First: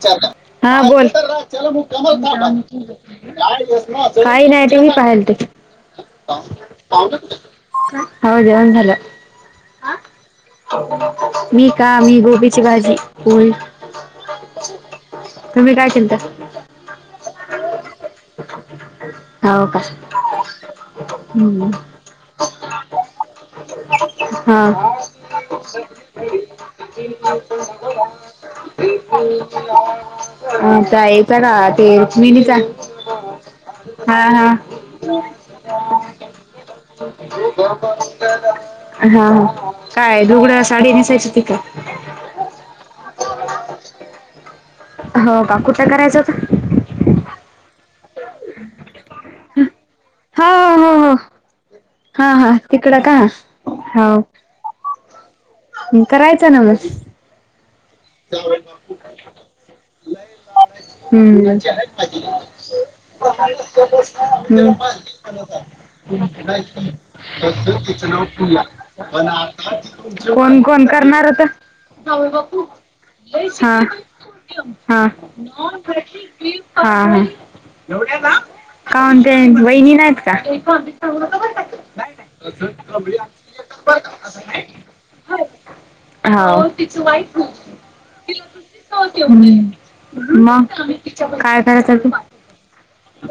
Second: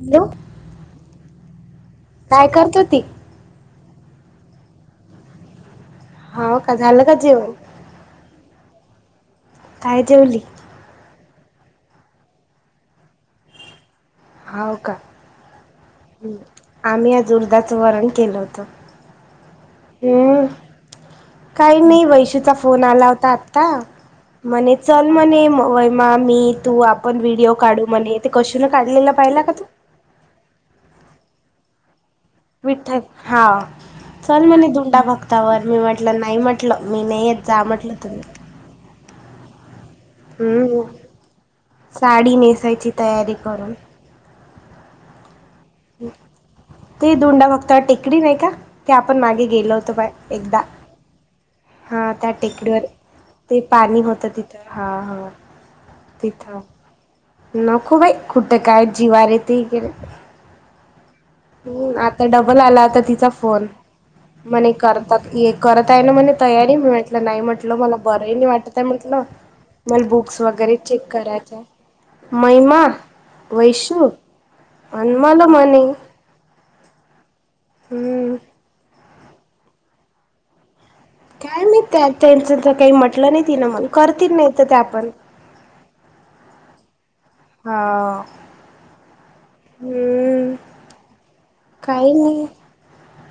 Hello हा बोल. काय करत होती काही नाही ते मी पाहिल ते हाव का झालं का जेवण होौज वंद झाला. काय देेवली. मी का मी गोबीची भाजी फल. होा का् काय केलता आम्ही आज उर्धाचं वरण केलं होतं. हो का? हम्म हम्म. काही नाही वैशूचा फोन आला होता आत्ता म्हणे हा चल म्हणे. म मी तू आपण व्हिडिओ काढू म्हणे ते कशूनून काढलेलं पाहिला तू आता येत का ते मिनीचा विठ्ठल हा. हा चल हा म्हणे धुंडा फक्तावर मी म्हटलं नाही म्हटलं मी नाही येत जा म्हटलं तुम्ही? हा काय दढुगड्या हम्म साडी नेसायची होती का काय? साडी नेसायची तयारी करून हो का कुठं करायचं होता. ते दोंडा फाक्त टेकडी नाही का ते आपण मागे गेलो होतो बा हो एकदा हो हो हा त्या हा टेकडीवर तिकडं का ते पाणी हो होतं तिथं हा हा. करायचं ना मग ना खूप आहे खुटं काय जीवार य ते वैरे हम्म. हम् आता डबल आला आता तिचा फोन म्हणे करतात करत आहे ना म्हणे तयारी मी म्हटलं नाही म्हटलं मला बरं नाही वाटत. आहे म्हटलं मला बुक्स कोण वगैरे कोण चेक करणार होता. करायच्या महिमा हा वैशू हा. आणि मला म्हणे हा हम्म काय म्हणते वैन नाहीत का? काय मी त्या त्यांच तर काही म्हटलं नाही ति ना म करतील नाही तर त्या पण तिच वाईट हा. हा. हम्म मग काय कराय जाती. काही नाही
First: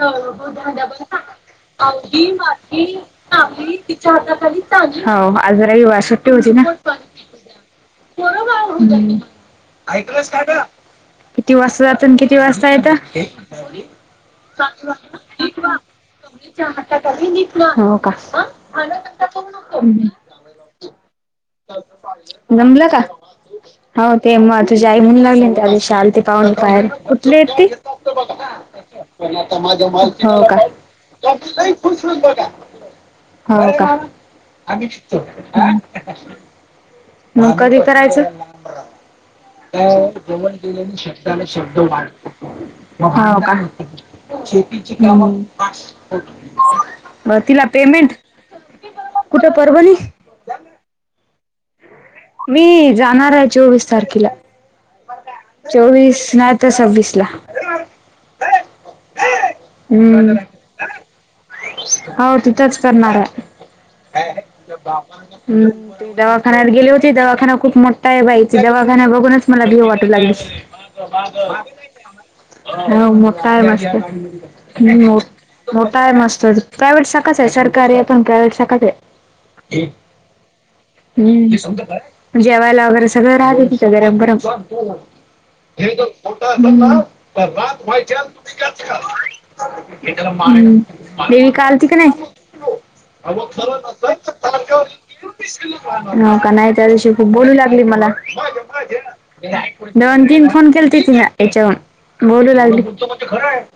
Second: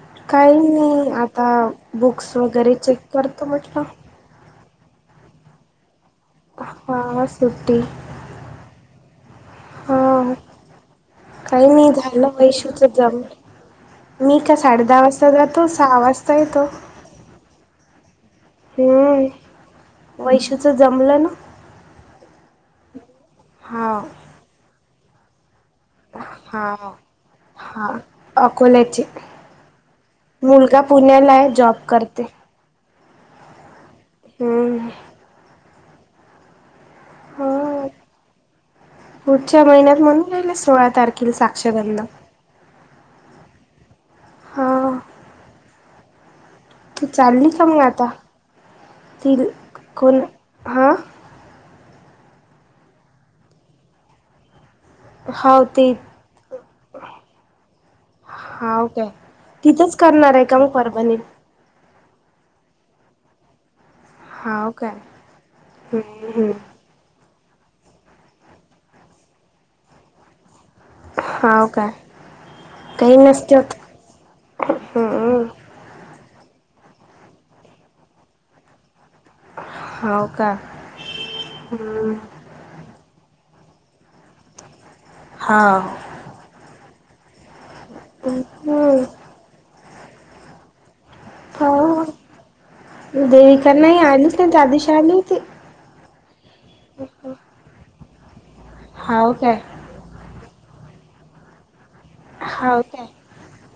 हो हो काही दड नाही ब आता आी बुक्स वगैरे माझी चेक करतो म्हटलं. हो आज रविवार सुट्टी होती ना. हा सुट्टी कोरो का करड. हा ऐक किती काही वाजता नाही जात झालं किती वाजता वैशूच जम य मी का साडे दहा वाजता जातो सहा वाजता येतो. हो का? हम्म वैशूच जमलं ना जमलं का हा हो ते म तुझी आई म्हणू लागली त्या दिवशी. आलते पाऊून हा पहायाला, कुठली आहेत ती? हा अकोल्याचे मुलगा पुण्याला आहे हो जॉब करते. का! हाव का? हम्म मग कधी हा करायचं? पुढच्या काय महिन्यात आहे म्हणून जवळ राहिले सोळा केलं की तारखेला शब्दाला शब्द साक्षगंध वाढतो. हाव का. हा तू म चालली तिला का मग आता पेमेंट कुठं परभणी? आ? मी जाणार आहे चोवीस तारखेला. हाव ते चोवीस नाय तर सव्वीस ला. हाऊ काय तिथंच करणार हाय का मग परभणीत? हाव तिथच करणार हाय. हाव काय हम्म हम्म हम्म दवाखान्यात गेली होती दवाखाना खूप मो ठा हाय बाई दवाखाना बघूनच मला भीव वाटू लागली. हाव काय हा काही मग नसते काय होत वाजतंय? हम्म मोठा आहे मस्त प्रायव्हेट शाखच आहे सरकारी आहे पण प्रायव्हेट शाखच हाय. हाव का हम्म! हम्म जेवायला वगैरे सगळं राहत तिथ गरम गरम. हाव हम्म हम्म हम्म! देवीका आलती का हाव नाय? हाव देविका नाही आलीच नाही त्या दिवशी आली होती का नाही त्या दिवशी खूप बोलू लागली मला. हाव काय दोन तीन फोन केलती तीला याच्यावन. बोलू हाव लागली. काय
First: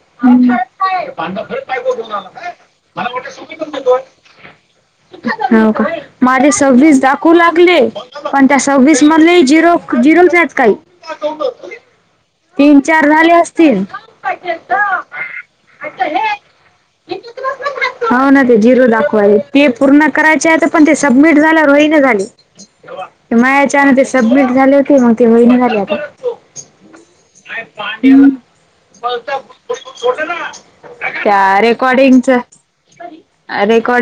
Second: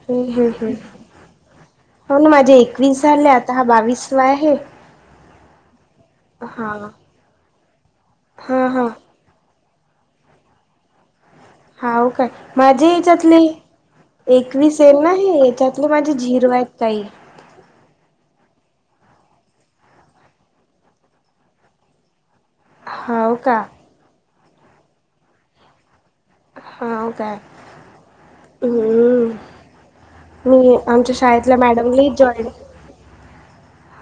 हम्म हम्म हम्म हो ना माझे एकवीस झाले आता हा बावीस वा आहे. हो का माझे हा सव्वीस दाखवू लागले पण त्या हा हा सव्वीस मधले झिरो झिरोच आहेत काय. हाव काय माझे याच्यातली एकवीस येत ना हे त्यांच्यातले माझे झिरू आहेंत ताई. हो ना ते झिरो दाखवायले ते पूर्ण करायचे आता पण ते सबमिट झाल्यावर होईना झालय. हाव का मायाच्यान ते सबमिट झाले होते मग ते होईना झाले आता. हाव काय [unintelligible] हम्म मी आमच्या त्या शाळेतल्या मॅडमली रेकॉर्डिंगच जॉईन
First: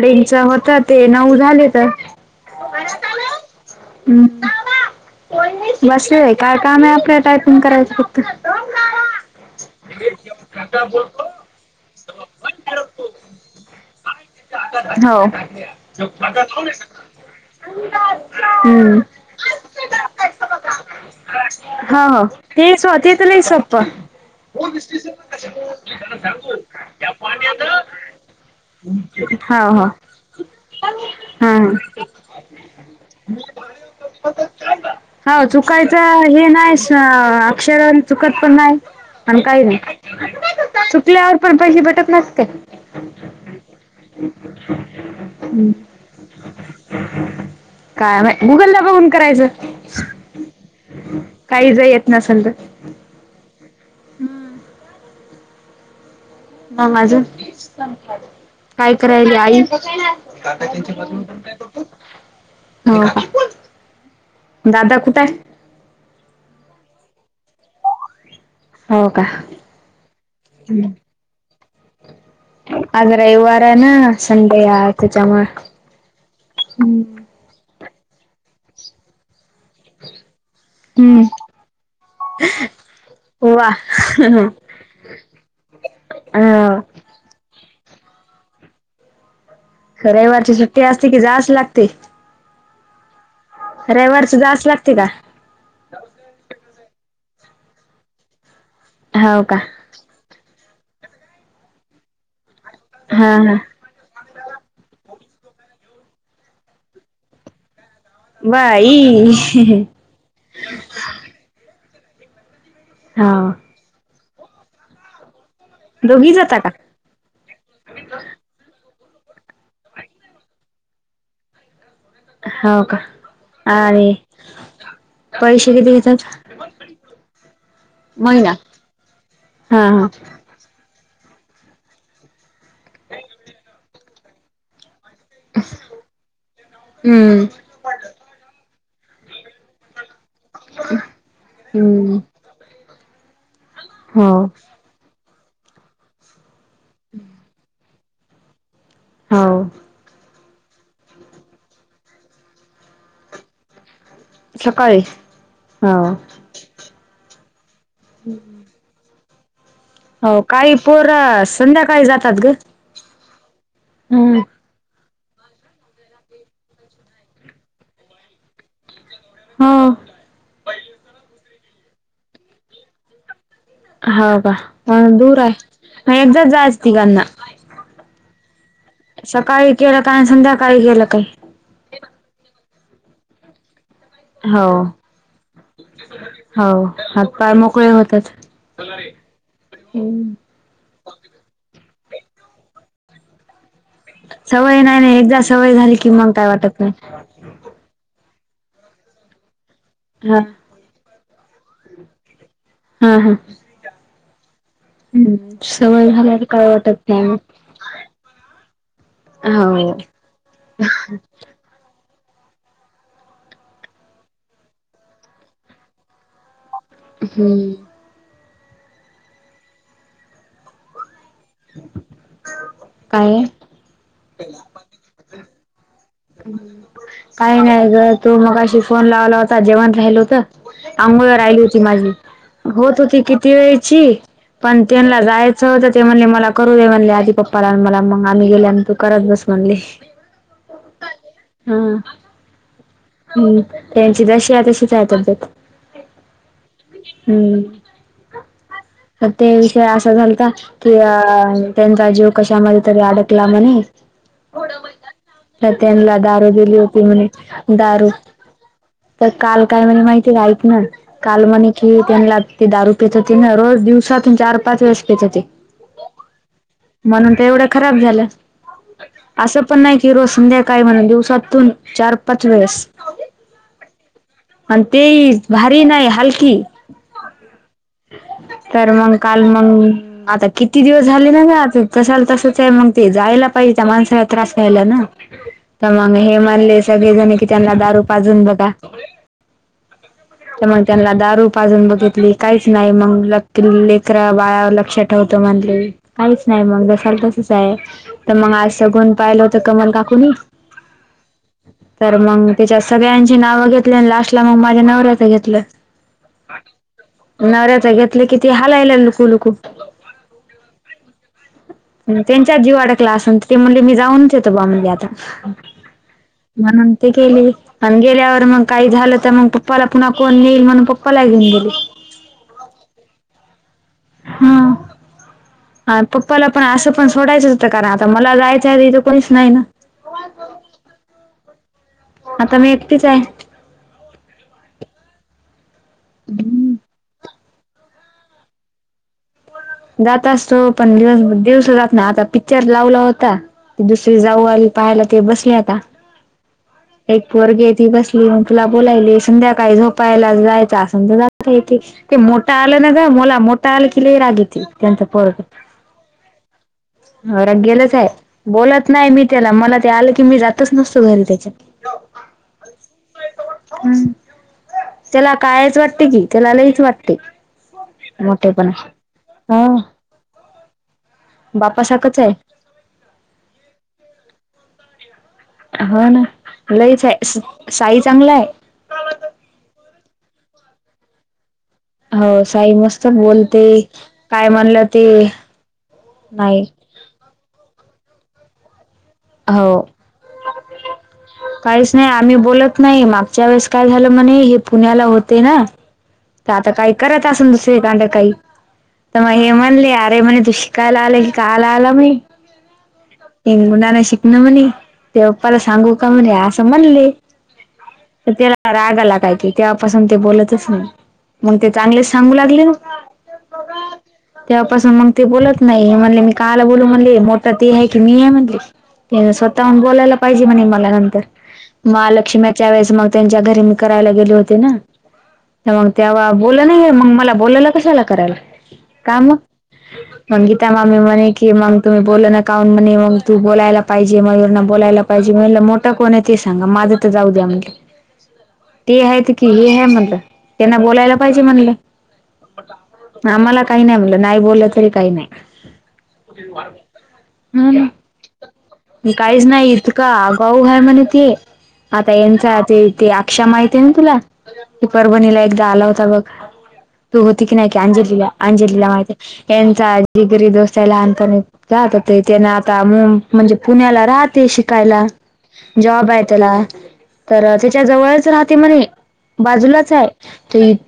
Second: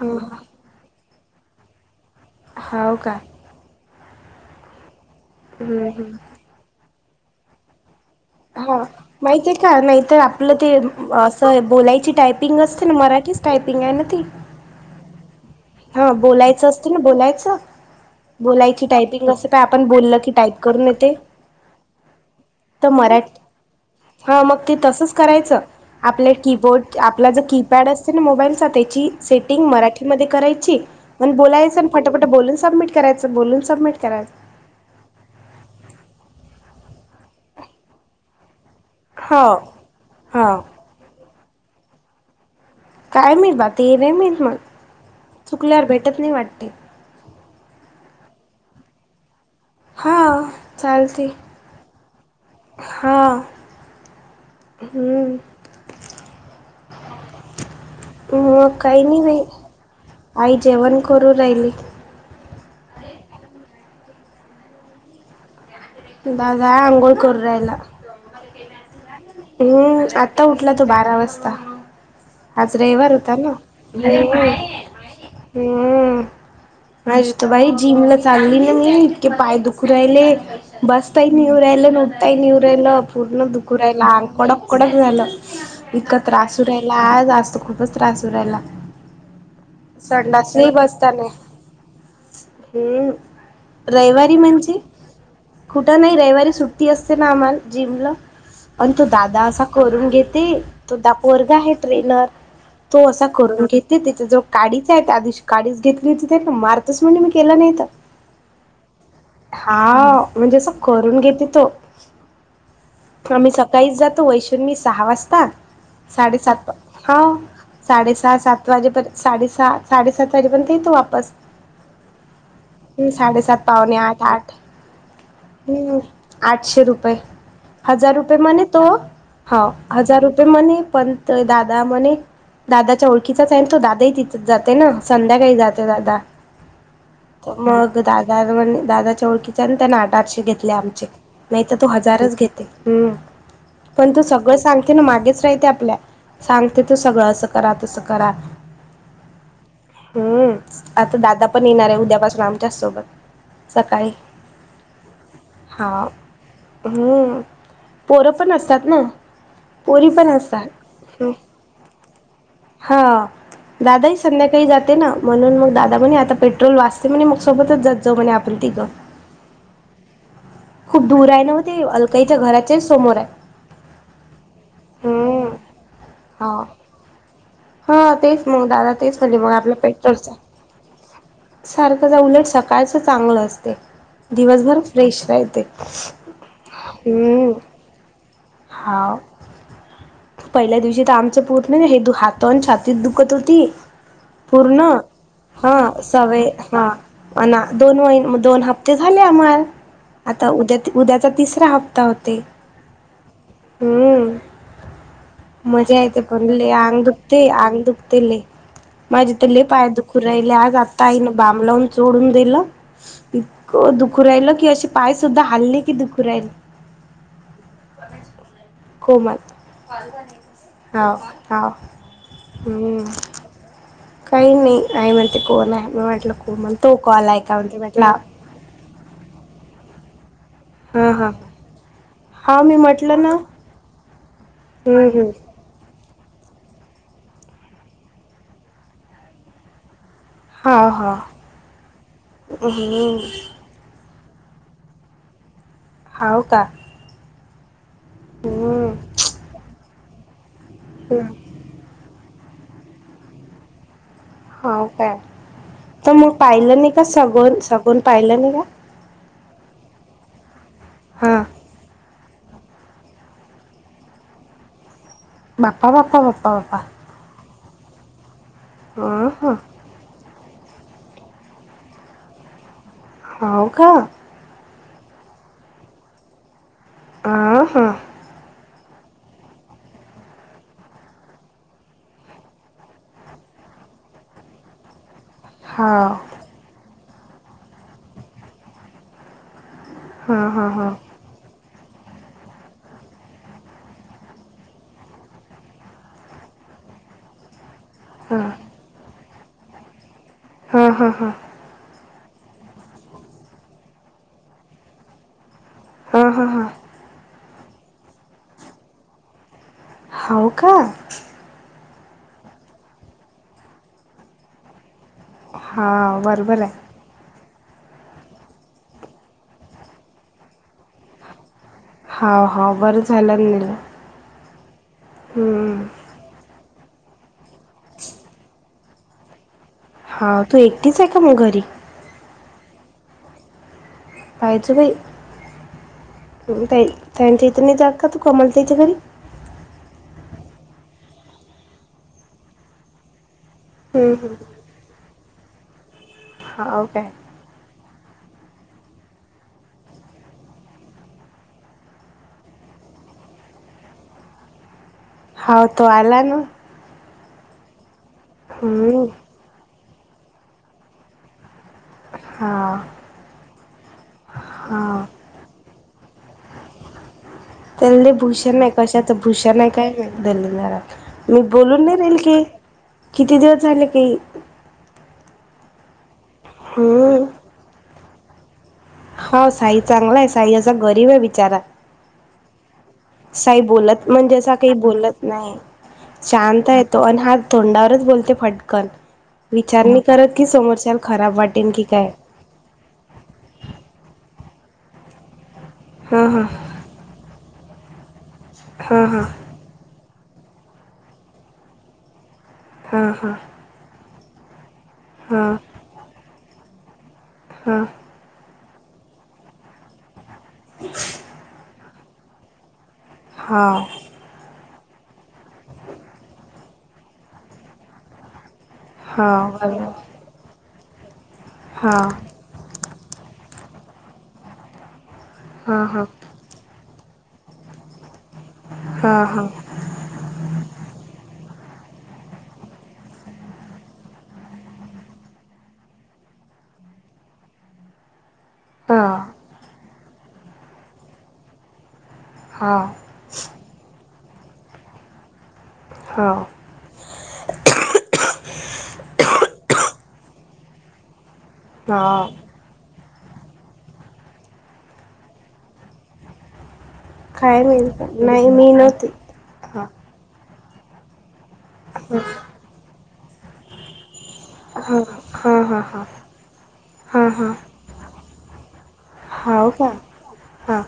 ह च होत ते नऊ झालेत. हाव का हम् हम्म बस हम्म काय काम आहे आपल्या टायपिंग करायचं. हा माहिती आहे का नाहीतर आपलं ते असं बोलायची टाईप पिंग असते मराठीच टायपिंग आहे ना ती? हो! हा बोलायचं असत ना बोलायचं बोलायची हम्म. टायपिंग असं काय आपण बोललं की टायप करून येतय. हो तेच ओ ते तर लय सोप्प. हा मग ते तसंच करायचं आपल्या कीबोर्ड आपला जो कीपॅड असते ना मोबाईलचा त्याची सेटिंग हो. मराठीमध्ये कराय ची म हा बोलायचं फटाफट बोलून सबमिट करायचं बोलून सबमिट करायचं. हो चुकायचं हे नाही अक्षर अन चुकत पण नाय. अन हो काय नाय हो चूकल्यावर पण पैशे भेटत नाय काय? काय माहित बा ते नाई माहित मला चुकल्यावर भेटत नाही वाटत. काय माय गुगल ला बघून करायचं. हा काही ज येत नसल त हां हूं मंग अजून काय काही नाही कराईला बाई आईनंते? आई जेवण करू राहिली. हा दादा कुठं हाय? दादा आंगोळ करूं रायला. हो का. हम्म आता उठला तो बारा वाजता. आज रयवार होता ना रविवार आहे ना संडे आहे त्याच्यामुळे हम्म आज ज बाई जीमला चाललीं न मी इतके पाय दुख राहिले. बसता हम्म. ही नी येऊ राहिलं न उटताही नी येऊ राहिल पूर्ण वा दुखू राहिला आंग कडक कंडच झालं. इतका त्रास होऊ रायला अ आज, आज त खूपच त्रास होऊ रायला. रविवारची संडासलाही सुट्टी असते बसता की नाय जाच लागते - हम्म रविवारच रयवारी जाच म्हणजे लागते का कुठं नाही रयवारी सुट्टी असते ना आम्हाला जिमला पण तो दादा हो का असा करून घेत ती तो दा पोरगा हाय ट्रेनर तो असा हा हा करून घेत की त्याच्या जवळ काडीच हाय त्या दिवशी काडीच घेतली होती त्यान मारतच म्हण केलं नाय त बाई हा म्हणजे अस करून घेते तो पण हो असं काहीच जातो वैशु नं मी सहा वाजता दोघी जाता साडेसात का हा साडे सहा सात वाजेपर्यंत साडे सहा साडेसात वाजेपर्यंत येतो वापस. हो का हम्म साडेसात पावंणे आणि आठ आठ पैसे हम्म किती हं घेतात आठशे रुपये. हजार रुपये महिना म्हणे तो हावं हा हा हजार रुपये म्हणी पण तर दादा म्हणे दादाच्या ओळखीचाच आहे तो दादाही तिथच जाते ना. संध्याकाळी जातो दादा हम्म मग म दादा मण दादाच्या ओळखीचाय न त्यां आठ आठशे घेतले आमचे नाहीत तो हम्म हजारच घेते. हम्म पण तो हो सगळं सांगते ना मागेच रायते आपल्या सांगते तो सगळं असं करा तसं करा. हाव हम्म आता दादा पण येणार ये उद्यापासून आमच्याच सोबत सकाळी सकाळी हा हम्म हम्म पोरं पण असतात ना पोरी पण हो असतात. काही पोर संध्याकाळी जातात ग हा दादा ही हम्म. संध्याकाळी जाते ना. म्हणून म दादा म्हणे आता पेट्रोल वाचते म्हणे म सोबतच जात जाऊ म्हणे आपण तिघं. हो खूप दूर आहे ना ओ ते अलकाईच्या घराचे समोर आहे. ह का मंग दूर हम्म हाय हा नेतजा आज तिघांना हा तेच मंग दादा तेच झाले मग सकाळी आपल्या केलं काय आणि पेट्रोलचा संध्याकाळी केलं काय. सारखं जा उलट सकाळचं चांगलं असतय. हो हो हात पाय हम्म मोकळे होतात. हा. हम्म पहिल्या दिवशी त आमचं पूर्ण हे हात अनं छातीत दुखत होती. सवय पूर्ण नाही नाही एकदा सवय ह झाली की मग काय सवय वाटत हा नाही. अना दोन म दोन हप्ते झाले आम्हाल हा आता उद्या उद्याचा तिसरा हप्ता होते. हा हा हम्म मजा सवय येते पण झाल्यावर काय लय अंग वाटत दुक नाही मग. आंग दुखते लय माझे त लय पाठ हो दुखू राहिले आज आता आईने बाम लावून चोडून दिल. इतकं दुखु राहिल की असे पाय सुद्धा हाल्ले की दुखु राहिल. हम्म कोमल हा हा हम् [unintelligible] काही नाही आई म्हणते कोण आहे मी म्हटलं को म्हणतो कॉल ऐका म्हणते म्हटला मग फोन लावला होता जेवण राहिल होत हा अंघोळ हा राहिली होती माझी हा मी होत होती म्हटलं ना किती व पण हम्म त्यां हम्म जायच होतं ते म्हणले मला करू दे म्हणले आधीप्पाला मला मग आम्ही गेल्या आणि तू करत बस म्हणले हाव हा हा हम्म हम्म त्यांची जशी आहे तशीच आहे तब्बेत हाव का हम्म ते विषय असा झालता कि अ हम्म तेंत जीव कशा माध तरी अडकला म आणि हो काय तर त्यांला मग दारू दिली पाहिलं नाही होती का म्हणे सगून सगून दारू पाहिलं नाही का तर काल काय म्हणे माहिती राहत ना हा काल म्हणे कि त्यांना ते दारू पेत होती ना रोज दिवसातून चार पाच वेळेस पेत होते बापा बापा बापा बापा म्हणून ते एवढं खराब झालं हा हा असं पण नाही की रोस संध्या काय म्हणा दिवसातून चार पाच वेळेस हो का आणि ते भारी नाही हलकी. आ हां तर मग काल मग आता किती दिवस झाले ना ग तसाला तसच आहे मग ते जायला पाहिजे त्या माणसाला त्रास व्हायला ना तर मग हाव हे म्हणले सगळेजणी की त्यांना दारू पाजून बघा. हा ते हा मग हा त्यांला दारू जून बघितली काहीच नाही मग ल लेकरा बाया लक्षात ठेवत म्हणली काहीच नाही मग जसाल तसच आहे तर हा मग आज सगून पाहिलं होत कमल काकुणी हा-हा-हा तर मग त्यािच्या सगळ्यांची नावं घेतली आणि लास्टला मग माझ्या नवऱ्याचं घेतलं हा हां हां नवऱ्याच घेतलं किती हालायला लुकु लुकू हो का त्यांच्या जीव अडकला अस ते म्हली मी जाऊनच येतो बा म्हली आता हा बरोबर आहे. म्हणून ते ग केले आणि गेल्यावर मग काही झालं तर मग पप्पाला पुन्हा कोण नेईल म्हणून पप्पाला घेन गेले हा हा बरं झालं मला हा पप्पाला पण असं पण सोडायचं होतं कारण आता मला जायचंथ कोणीच नाही ना हा तू एकटीच आहे का मग घरी? आता मी एकटीच आहे पायच बाई त्यांच्या इथ नाही जात का तू कमलतच्या घरी? जात असतो पण दिवस दिवस जात ना आता पिक्चर लावला होता क हम्म दुसरी जाऊ आ पाहायला ते बसले आता हा काय एक पोरगी ती बसली मग तुला बोलायली संध्याकाळी झोपायला जायचं असन तर जाता येते. ते मोठा आलं ना ग मला मोठा आलं कि लई रागी त्यांच परर हाव तो आला ना. गेलच आहे बोलत हम्म. नाही मी त्याला मला ते आलं की मी जातच नसतो घरी त्याच्यात.... हा.... हम त्याला कायच वाटते कि त्याला लईच वाटते... त्याला लई भूषण मोठेपणा आहे कशाचं भूषण हा आहे काय दलिलदार... मी बोलून नाही राहील बापासारखंच आहे. की किती दिवस झाले की..... हो ना लईच हम्म. आहे साई चांगला आहे.... हा साई चांगला आहे साई असा गरीब आहे बिचारा.... हो साई मस्त... साई बोलते. बोलत म्हणजे अस काय काही म्हणलं बोलत ते नाही नाही शांत आहे.... दोन हात तोंडावरच बोलते फटकन... हो. विचार म करत की समोरच्याल खराब वाटेल की काय? मी बोलत नाही मागच्या वेळेस काय झालं म्हणे हे पुण्याला होते ना हा तर आता काय? करत असून दुसरी कांड काही हा तर हा मग हे म्हणले अरे म्हणे तुझ.... कायला आले क कायला आला म... हा...... हा.... मुलांना शिकण म्हणे ते पप्पाला सांगू का म्हणे असं म्हणले... हां..... तर त्याला राग आला काय कि तेव्हा पासून ते बोलतच नाही मग ते चांगलेच... सांगू लागले ना.... हा..... तेव्हापासून मग ते बोलत नाही म्हणले मी काहाला बोलू म्हणले मोठा ते आहे की मी आहे म्हणले.... हा त्यानं हा स्वतःहून बरोबर बोलायला पाहिजे म्हणे मला नंतर हा महालक्ष्मी... त्या वेळेस मग त्यांच्या घरी मी करायला गेले होते ना मग हा हा तेव्हा तेव्हा.... बोला नाही मग मला बोलायला कशाला करायला का मग काम.... मग गीता मामी म्हणे की मग तुम्ही बोलनात.... का हून म्हणे मग तू बोलायला पाहिजे मयूर न बोलायला पाहिजे म्हण मोठं कोण आहे ते सांगा माझं तर जाऊ द्या म्हणलं. [unintelligible] ते आहेत की हे आहे म्हटलं त्यांना बोलायला पाहिजे म्हटलं. हां..... आम्हाला काही नाही म्हणलं नाही बोललं तरी काही नाही. हो..... हम...... काहीच नाही इतका गाऊ ह म्हणे ते.... आता हा यांचा ते.... ते...... अक्षा माहितीय आहे ना तुला की परभणीला एकदा आला होता बघ..... तू होती की काय नाही की माहित अंजलीला नाही मी अंजलीला नव्हती माहित हा यांचा जिगरी दोस्त आहे लहानपणीचा..... ते त्याना आता म्हणजे पुण्याला राहते हा शिकायला हा हा हा जॉब आहे त्याला.... हा तर हा त्याच्या जवळच राहते म्हणे हाव का बाजूलाच आहे ती...... हा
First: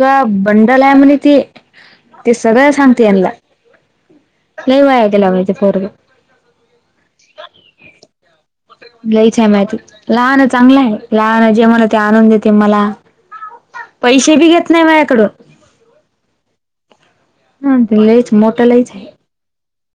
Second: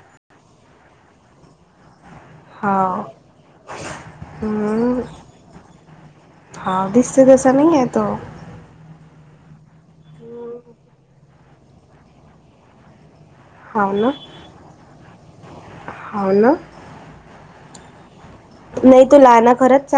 त बंडल आहे म्हणे ती......... ते सगळं हाव सांगते यांला लय वाया गेला बाई...... हा दिससे जसा नाही आहे तो... लयच हाय माय ते..... लहान चांगलं आहे लहान जेवण ते आणून देते मला..... पैसे बी घेत नाही माझ्याकडं..... हा ना..... हम्म ते लईच मोट लईच नाही हाय..... तो लहाना खरंच